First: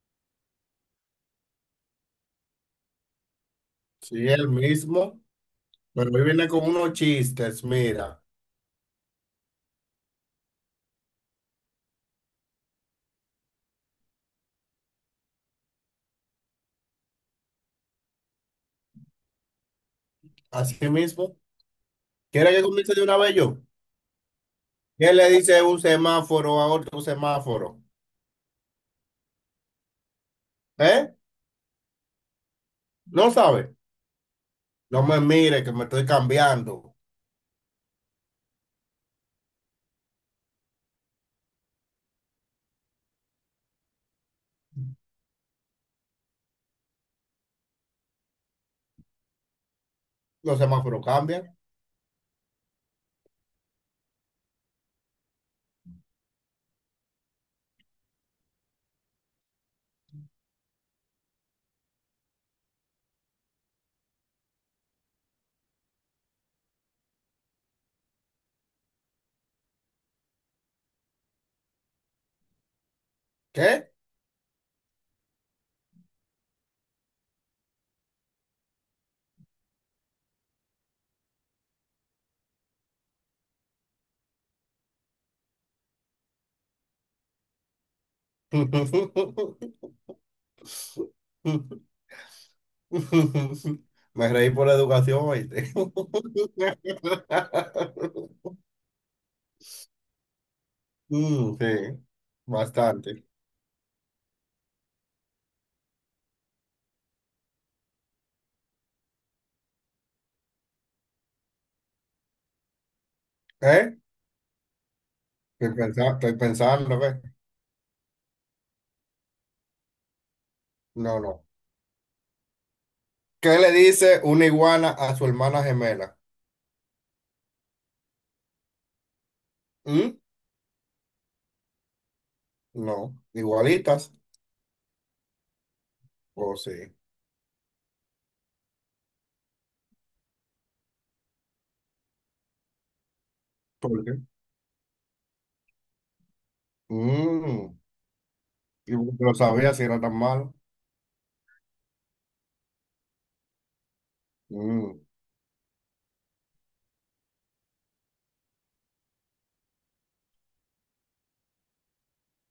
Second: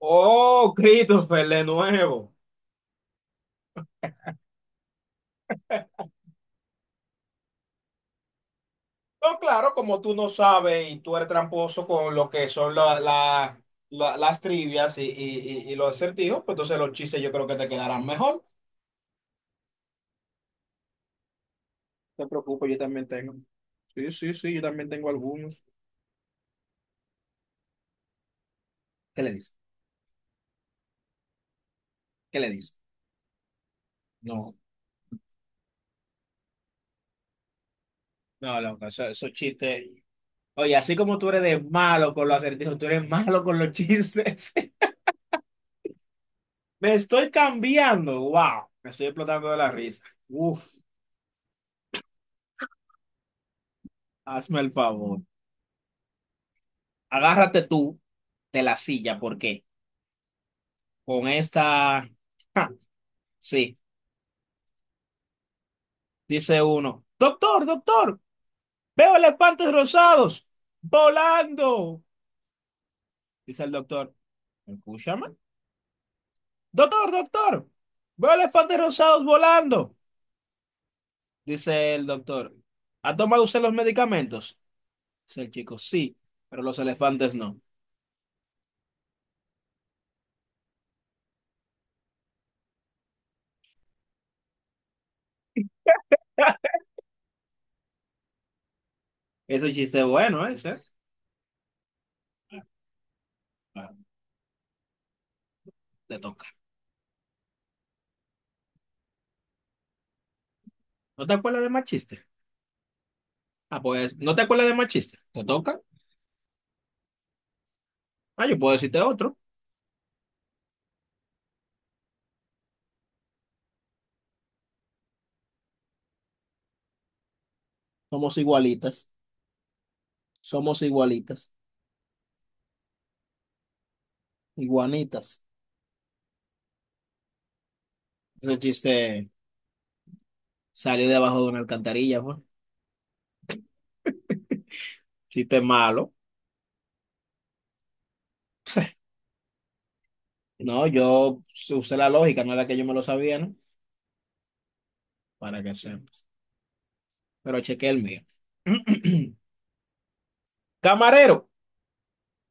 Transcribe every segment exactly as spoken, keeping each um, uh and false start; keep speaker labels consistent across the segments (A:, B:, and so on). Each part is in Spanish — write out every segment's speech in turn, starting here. A: Oh, Christopher, de nuevo.
B: Sí, el mismo, pero hoy viene con unos chistes, mira,
A: No, claro, como tú no sabes y tú eres tramposo con lo que son la- la- la- las trivias y, y- y- y los acertijos, pues entonces los chistes yo creo que te quedarán mejor.
B: así mismo.
A: No te
B: ¿Quiere que
A: preocupes, yo
B: comience de
A: también
B: una
A: tengo.
B: vez yo?
A: Sí, sí, sí, yo también tengo
B: ¿Qué le dice
A: algunos.
B: un semáforo a otro semáforo?
A: ¿Qué le dice?
B: ¿Eh?
A: ¿Qué le dice?
B: ¿No sabe?
A: No,
B: No me mire que me estoy cambiando.
A: no, loco, eso- esos chistes. Oye, así como tú eres de malo con los acertijos, tú eres malo con los chistes. Me estoy cambiando. Wow, me estoy explotando de la risa.
B: Los
A: Uf,
B: semáforos cambian.
A: hazme el favor. Agárrate tú de la silla porque con esta... Ja, sí, dice uno. Doctor, doctor, veo elefantes rosados volando. Dice el
B: ¿Qué?
A: doctor. Escúchame. Doctor, doctor, veo elefantes rosados volando. Dice el doctor. ¿Ha tomado usted los medicamentos? Dice el chico. Sí, pero los elefantes no.
B: Me reí por la educación, ¿oíste?
A: Ese es un chiste bueno, ¿eh? Ese.
B: Mm, sí, bastante.
A: Ah, te toca. ¿No te acuerdas de más chiste? Ah,
B: ¿Eh?
A: pues, ¿no te acuerdas de más chiste? ¿Te
B: Estoy
A: toca?
B: pensando, estoy pensando, ¿ves?
A: Ah, yo puedo decirte otro.
B: No, no. ¿Qué le dice una iguana a su hermana gemela?
A: Somos igualitas,
B: ¿Mm?
A: somos igualitas,
B: No, igualitas.
A: iguanitas.
B: O sí.
A: Ese chiste salió debajo de una alcantarilla, fue.
B: ¿Por qué?
A: Chiste malo.
B: Mm, y porque lo sabía si era tan malo.
A: No, yo usé la lógica, no era que yo me lo sabía, ¿no?
B: Mm.
A: Para que sepas. Pero chequé el mío. Camarero,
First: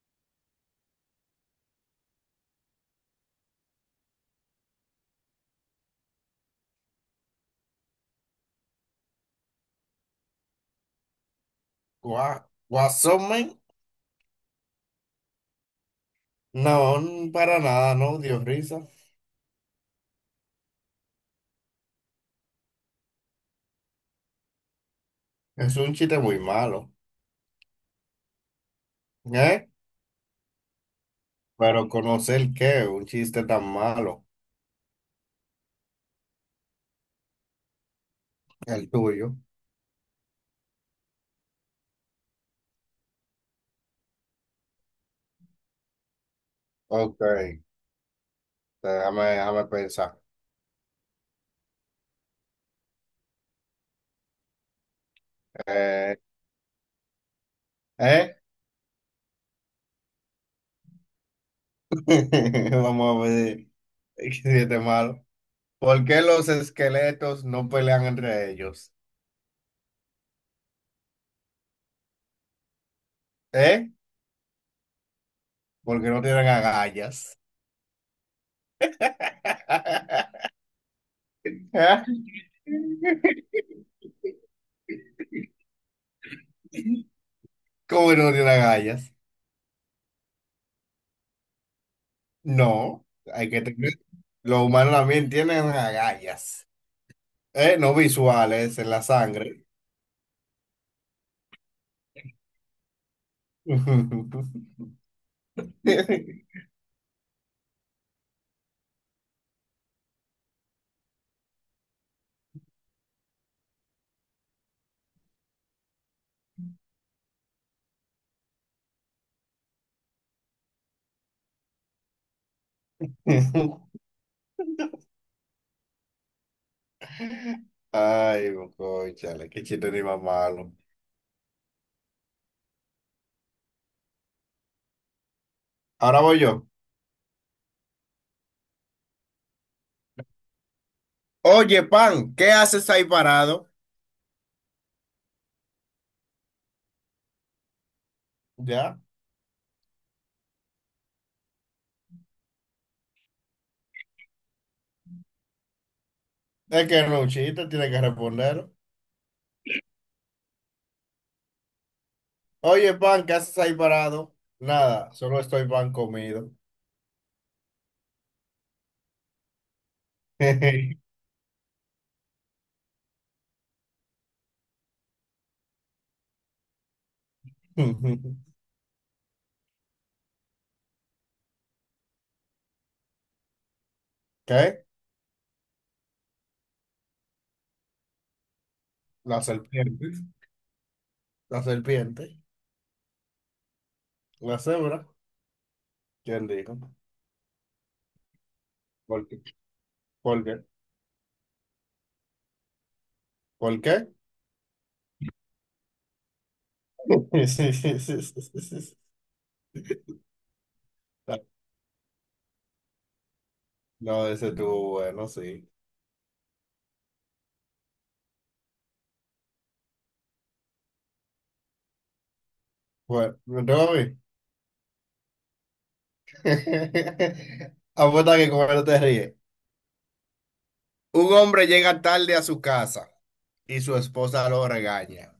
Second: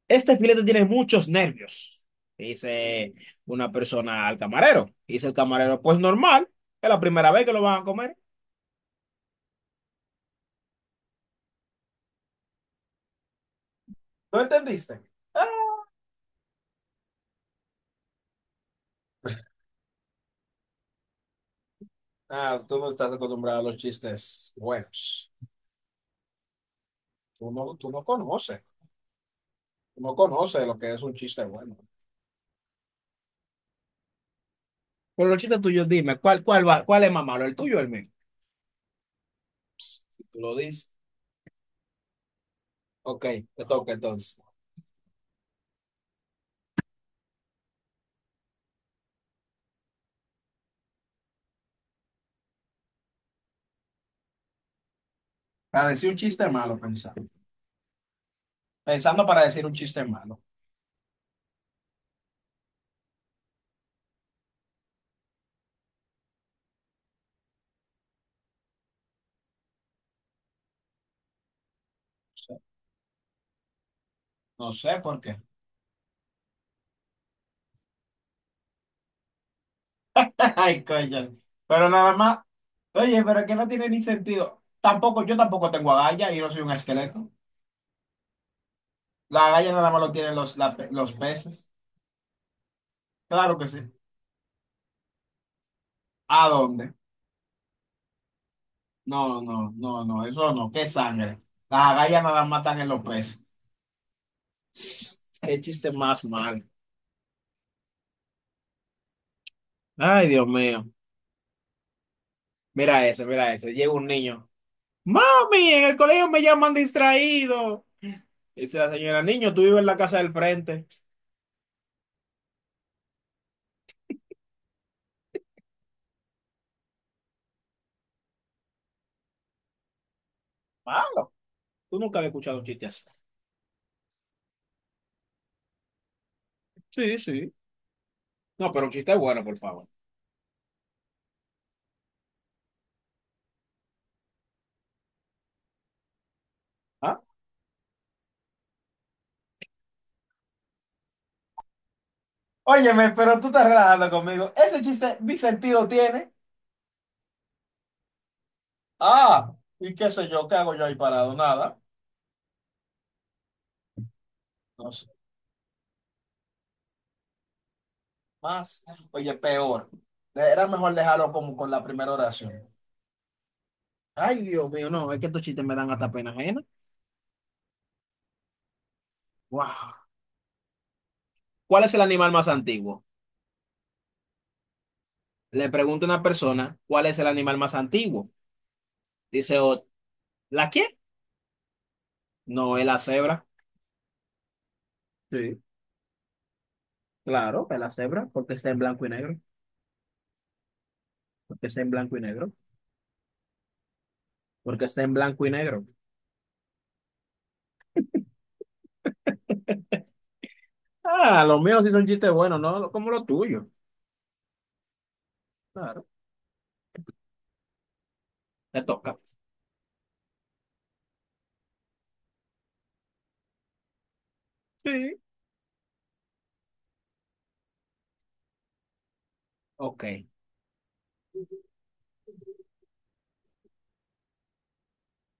A: este filete tiene muchos nervios, dice una persona al camarero. Dice el camarero, pues normal, es la primera vez que lo van a comer.
B: Gua- ¿Guasón, men?
A: ¿No entendiste? Ah,
B: No, mm, para nada, no, Dios risa.
A: ah, tú no estás acostumbrado a los chistes buenos.
B: Es un chiste muy malo.
A: Tú no, tú no conoces.
B: ¿Eh?
A: No conoce lo que es un chiste bueno.
B: Pero conocer qué, un chiste tan malo.
A: Por los chistes tuyos, dime, ¿cuál, cuál va, ¿cuál es más malo, el tuyo o el mío?
B: El tuyo.
A: Psst, tú lo dices. Ok, te toca entonces.
B: Ok, déjame, déjame pensar.
A: Para decir un
B: Eh,
A: chiste malo, pensando.
B: ¿eh?
A: Pensando para decir un chiste malo.
B: Vamos a ver. ¿Qué chiste malo? ¿Por qué los esqueletos no pelean entre ellos?
A: No sé,
B: ¿Eh?
A: no sé por qué.
B: Porque no tienen agallas.
A: Ay, coño. Pero nada más. Oye, pero es que no tiene ni sentido. Tampoco, yo tampoco tengo agallas y no soy un esqueleto.
B: ¿Cómo que no tienen agallas?
A: La agalla nada más lo tienen los, la pe- los peces.
B: No, hay
A: Claro
B: que
A: que sí.
B: tener. Los humanos también tienen
A: ¿A
B: agallas.
A: dónde?
B: ¿Eh? No visuales en la
A: No,
B: sangre.
A: no, no, no, eso no. ¿Qué sangre? Las agallas nada más están en los peces. Qué chiste más mal. Ay, Dios mío. Mira ese, mira ese. Llega un niño. Mami, en el colegio me llaman distraído. Dice la señora, niño, tú vives en la casa del frente.
B: Ay, cónchale, qué chiste ni más malo.
A: Malo. Tú nunca habías escuchado un chiste así.
B: Ahora voy yo.
A: Sí, sí. No, pero un chiste bueno, por favor.
B: Oye, pan, ¿qué haces ahí parado?
A: ¿Ah?
B: Ya.
A: Óyeme, pero tú estás relajando conmigo. Ese chiste, mi sentido tiene.
B: Es que no es un chiste, tiene que responder.
A: Ah, y qué sé yo, ¿qué hago yo ahí parado? Nada.
B: Oye, pan, ¿qué haces ahí parado?
A: No sé,
B: Nada, solo estoy pan comido.
A: más. Oye, peor. Era mejor dejarlo como con la primera oración. Ay, Dios mío, no, es que estos chistes me dan hasta pena ajena. Wow. ¿Cuál es el animal más antiguo?
B: ¿Qué?
A: Le pregunta una persona, ¿cuál es el animal más antiguo?
B: Las
A: Dice, "Oh,
B: serpientes,
A: ¿la qué?
B: la serpiente,
A: No, es la cebra.
B: la cebra.
A: Sí,
B: ¿Quién dijo?
A: claro, es la cebra, porque está en blanco y
B: ¿Por
A: negro,
B: qué? ¿Por qué?
A: porque está en blanco y negro,
B: ¿Por qué?
A: porque está en blanco y negro.
B: Sí, sí, sí, sí, sí, sí.
A: Ah, los míos sí son chistes buenos, ¿no? Como los tuyos.
B: No, ese estuvo bueno, sí.
A: Claro, te toca.
B: Bueno, me tengo a mí.
A: Sí.
B: Apuesta que con él te ríes.
A: Ok.
B: Un hombre llega tarde a su casa y su esposa lo regaña.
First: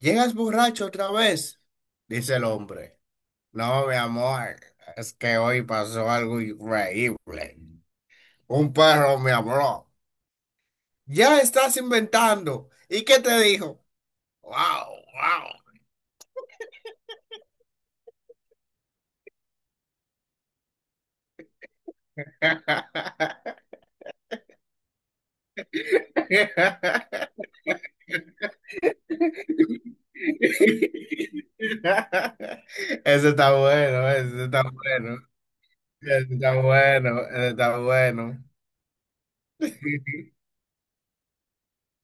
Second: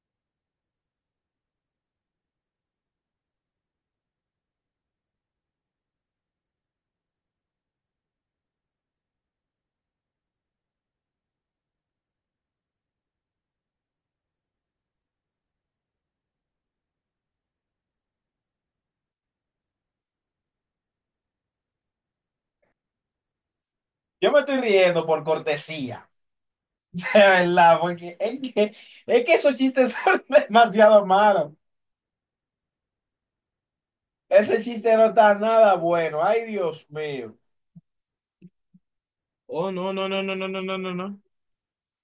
B: ¿Llegas borracho otra vez? Dice el hombre. No, mi amor, es que hoy pasó algo increíble. Un perro me habló. Ya estás inventando. ¿Y qué te dijo? Wow, wow.
A: Yo me estoy riendo por cortesía, de verdad, porque es que, es que esos chistes son demasiado malos.
B: Ese está bueno, ese
A: Ese
B: está
A: chiste no
B: bueno.
A: está nada bueno.
B: Ese
A: Ay,
B: está
A: Dios
B: bueno,
A: mío.
B: ese está bueno.
A: Oh, no, no, no, no, no, no, no, no, no.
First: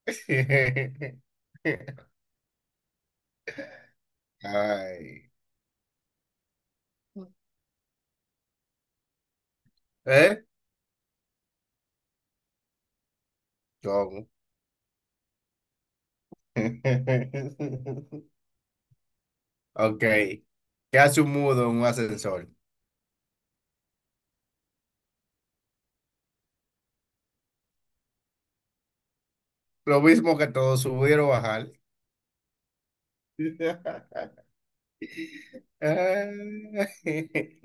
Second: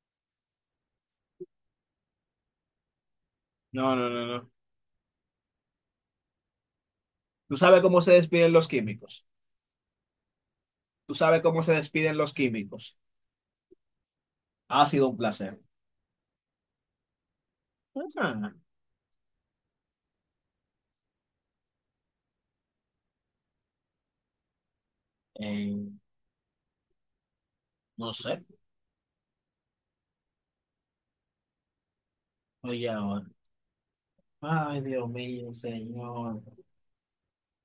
A: No, no, no, no.
B: Ay.
A: Tú sabes cómo se despiden los químicos.
B: ¿Eh?
A: Tú sabes cómo se despiden los químicos.
B: ¿Cómo?
A: Ha sido un placer. Ajá.
B: Ok. ¿Qué hace un mudo en un ascensor?
A: Eh, no sé.
B: Lo mismo que todo subir o bajar.
A: Oye, ahora. Ay, Dios mío, señor.
B: Ay.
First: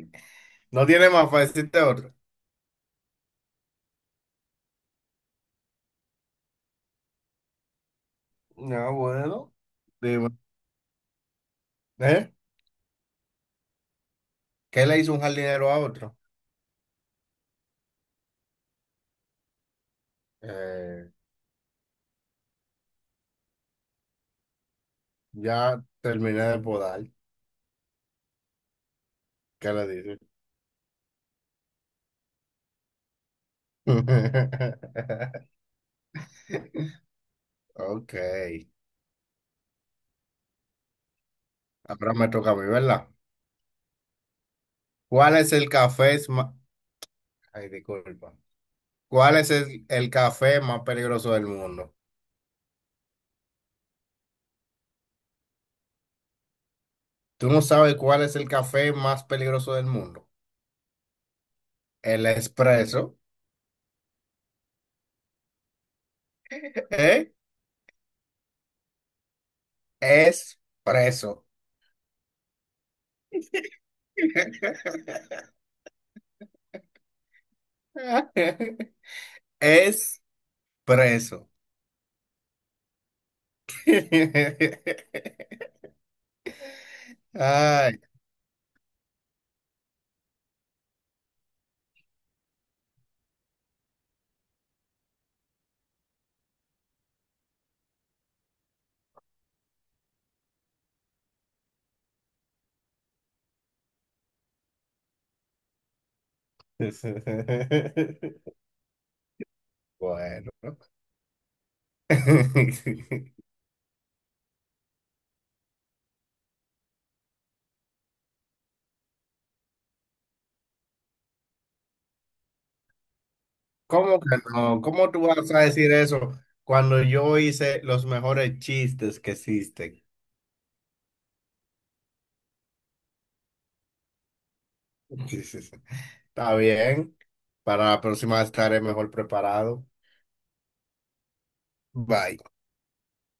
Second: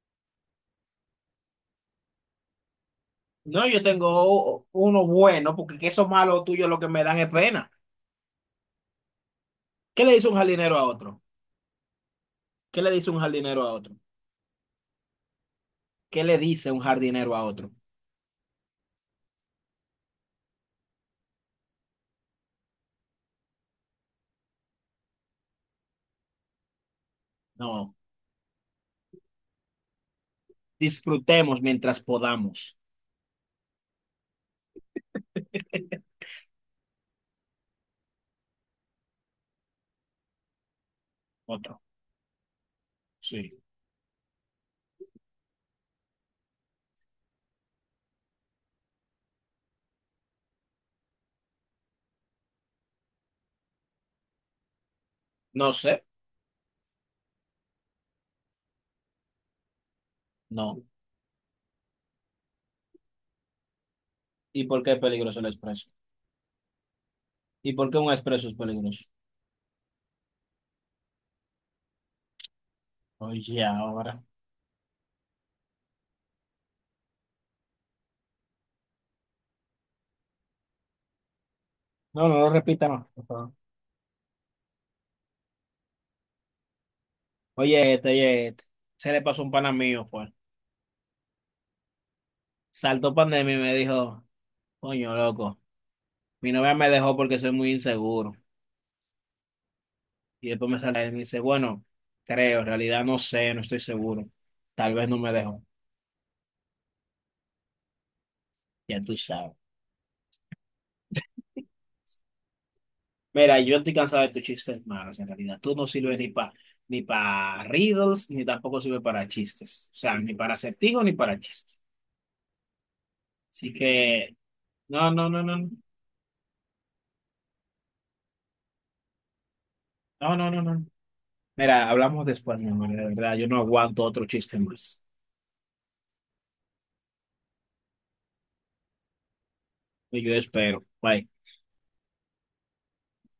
B: No tiene más fácil de otro.
A: No, yo tengo o- uno bueno, porque que esos malos tuyos lo que me dan es pena.
B: No, bueno.
A: ¿Qué le dice
B: Digo,
A: un jardinero a otro?
B: ¿eh?
A: ¿Qué le dice un jardinero a otro?
B: ¿Qué le hizo un jardinero a otro?
A: ¿Qué le dice un jardinero a otro?
B: Eh, ya terminé de podar.
A: No,
B: ¿Qué le dice?
A: disfrutemos mientras podamos.
B: Ok.
A: Otro.
B: Ahora me toca a mí, ¿verdad?
A: Sí.
B: ¿Cuál es el café más... Ay, disculpa. ¿Cuál es el, el café más peligroso del mundo?
A: No sé,
B: Tú no sabes cuál es el café más peligroso del mundo.
A: no.
B: El espresso.
A: ¿Y por qué es peligroso el expreso?
B: ¿Eh?
A: ¿Y por qué un expreso es peligroso?
B: Espresso.
A: Oye, ahora.
B: Es
A: No, no lo repita más, por favor. Oye,
B: Ay.
A: este, oye, este. Se le pasó un pana mío, pues. Saltó pandemia y me dijo, coño, loco, mi novia me dejó porque soy muy inseguro. Y después me sale y me dice, bueno, creo, en realidad no sé, no estoy seguro. Tal vez no me dejó. Ya tú sabes.
B: Bueno.
A: Mira, yo estoy cansado de tus chistes malos, en realidad. Tú no sirves ni para ni para riddles, ni tampoco sirves para chistes. O sea, ni para acertijos, ni para chistes. Así
B: ¿Cómo
A: que,
B: que no?
A: no,
B: ¿Cómo tú
A: no, no,
B: vas a
A: no,
B: decir eso cuando yo hice los mejores chistes que existen?
A: no, no, no, no. No. Mira, hablamos después, mi amor, de verdad. Yo no aguanto otro chiste más.
B: Está bien. Para la próxima estaré mejor preparado.
A: Y Yo espero. Bye.
B: Bye.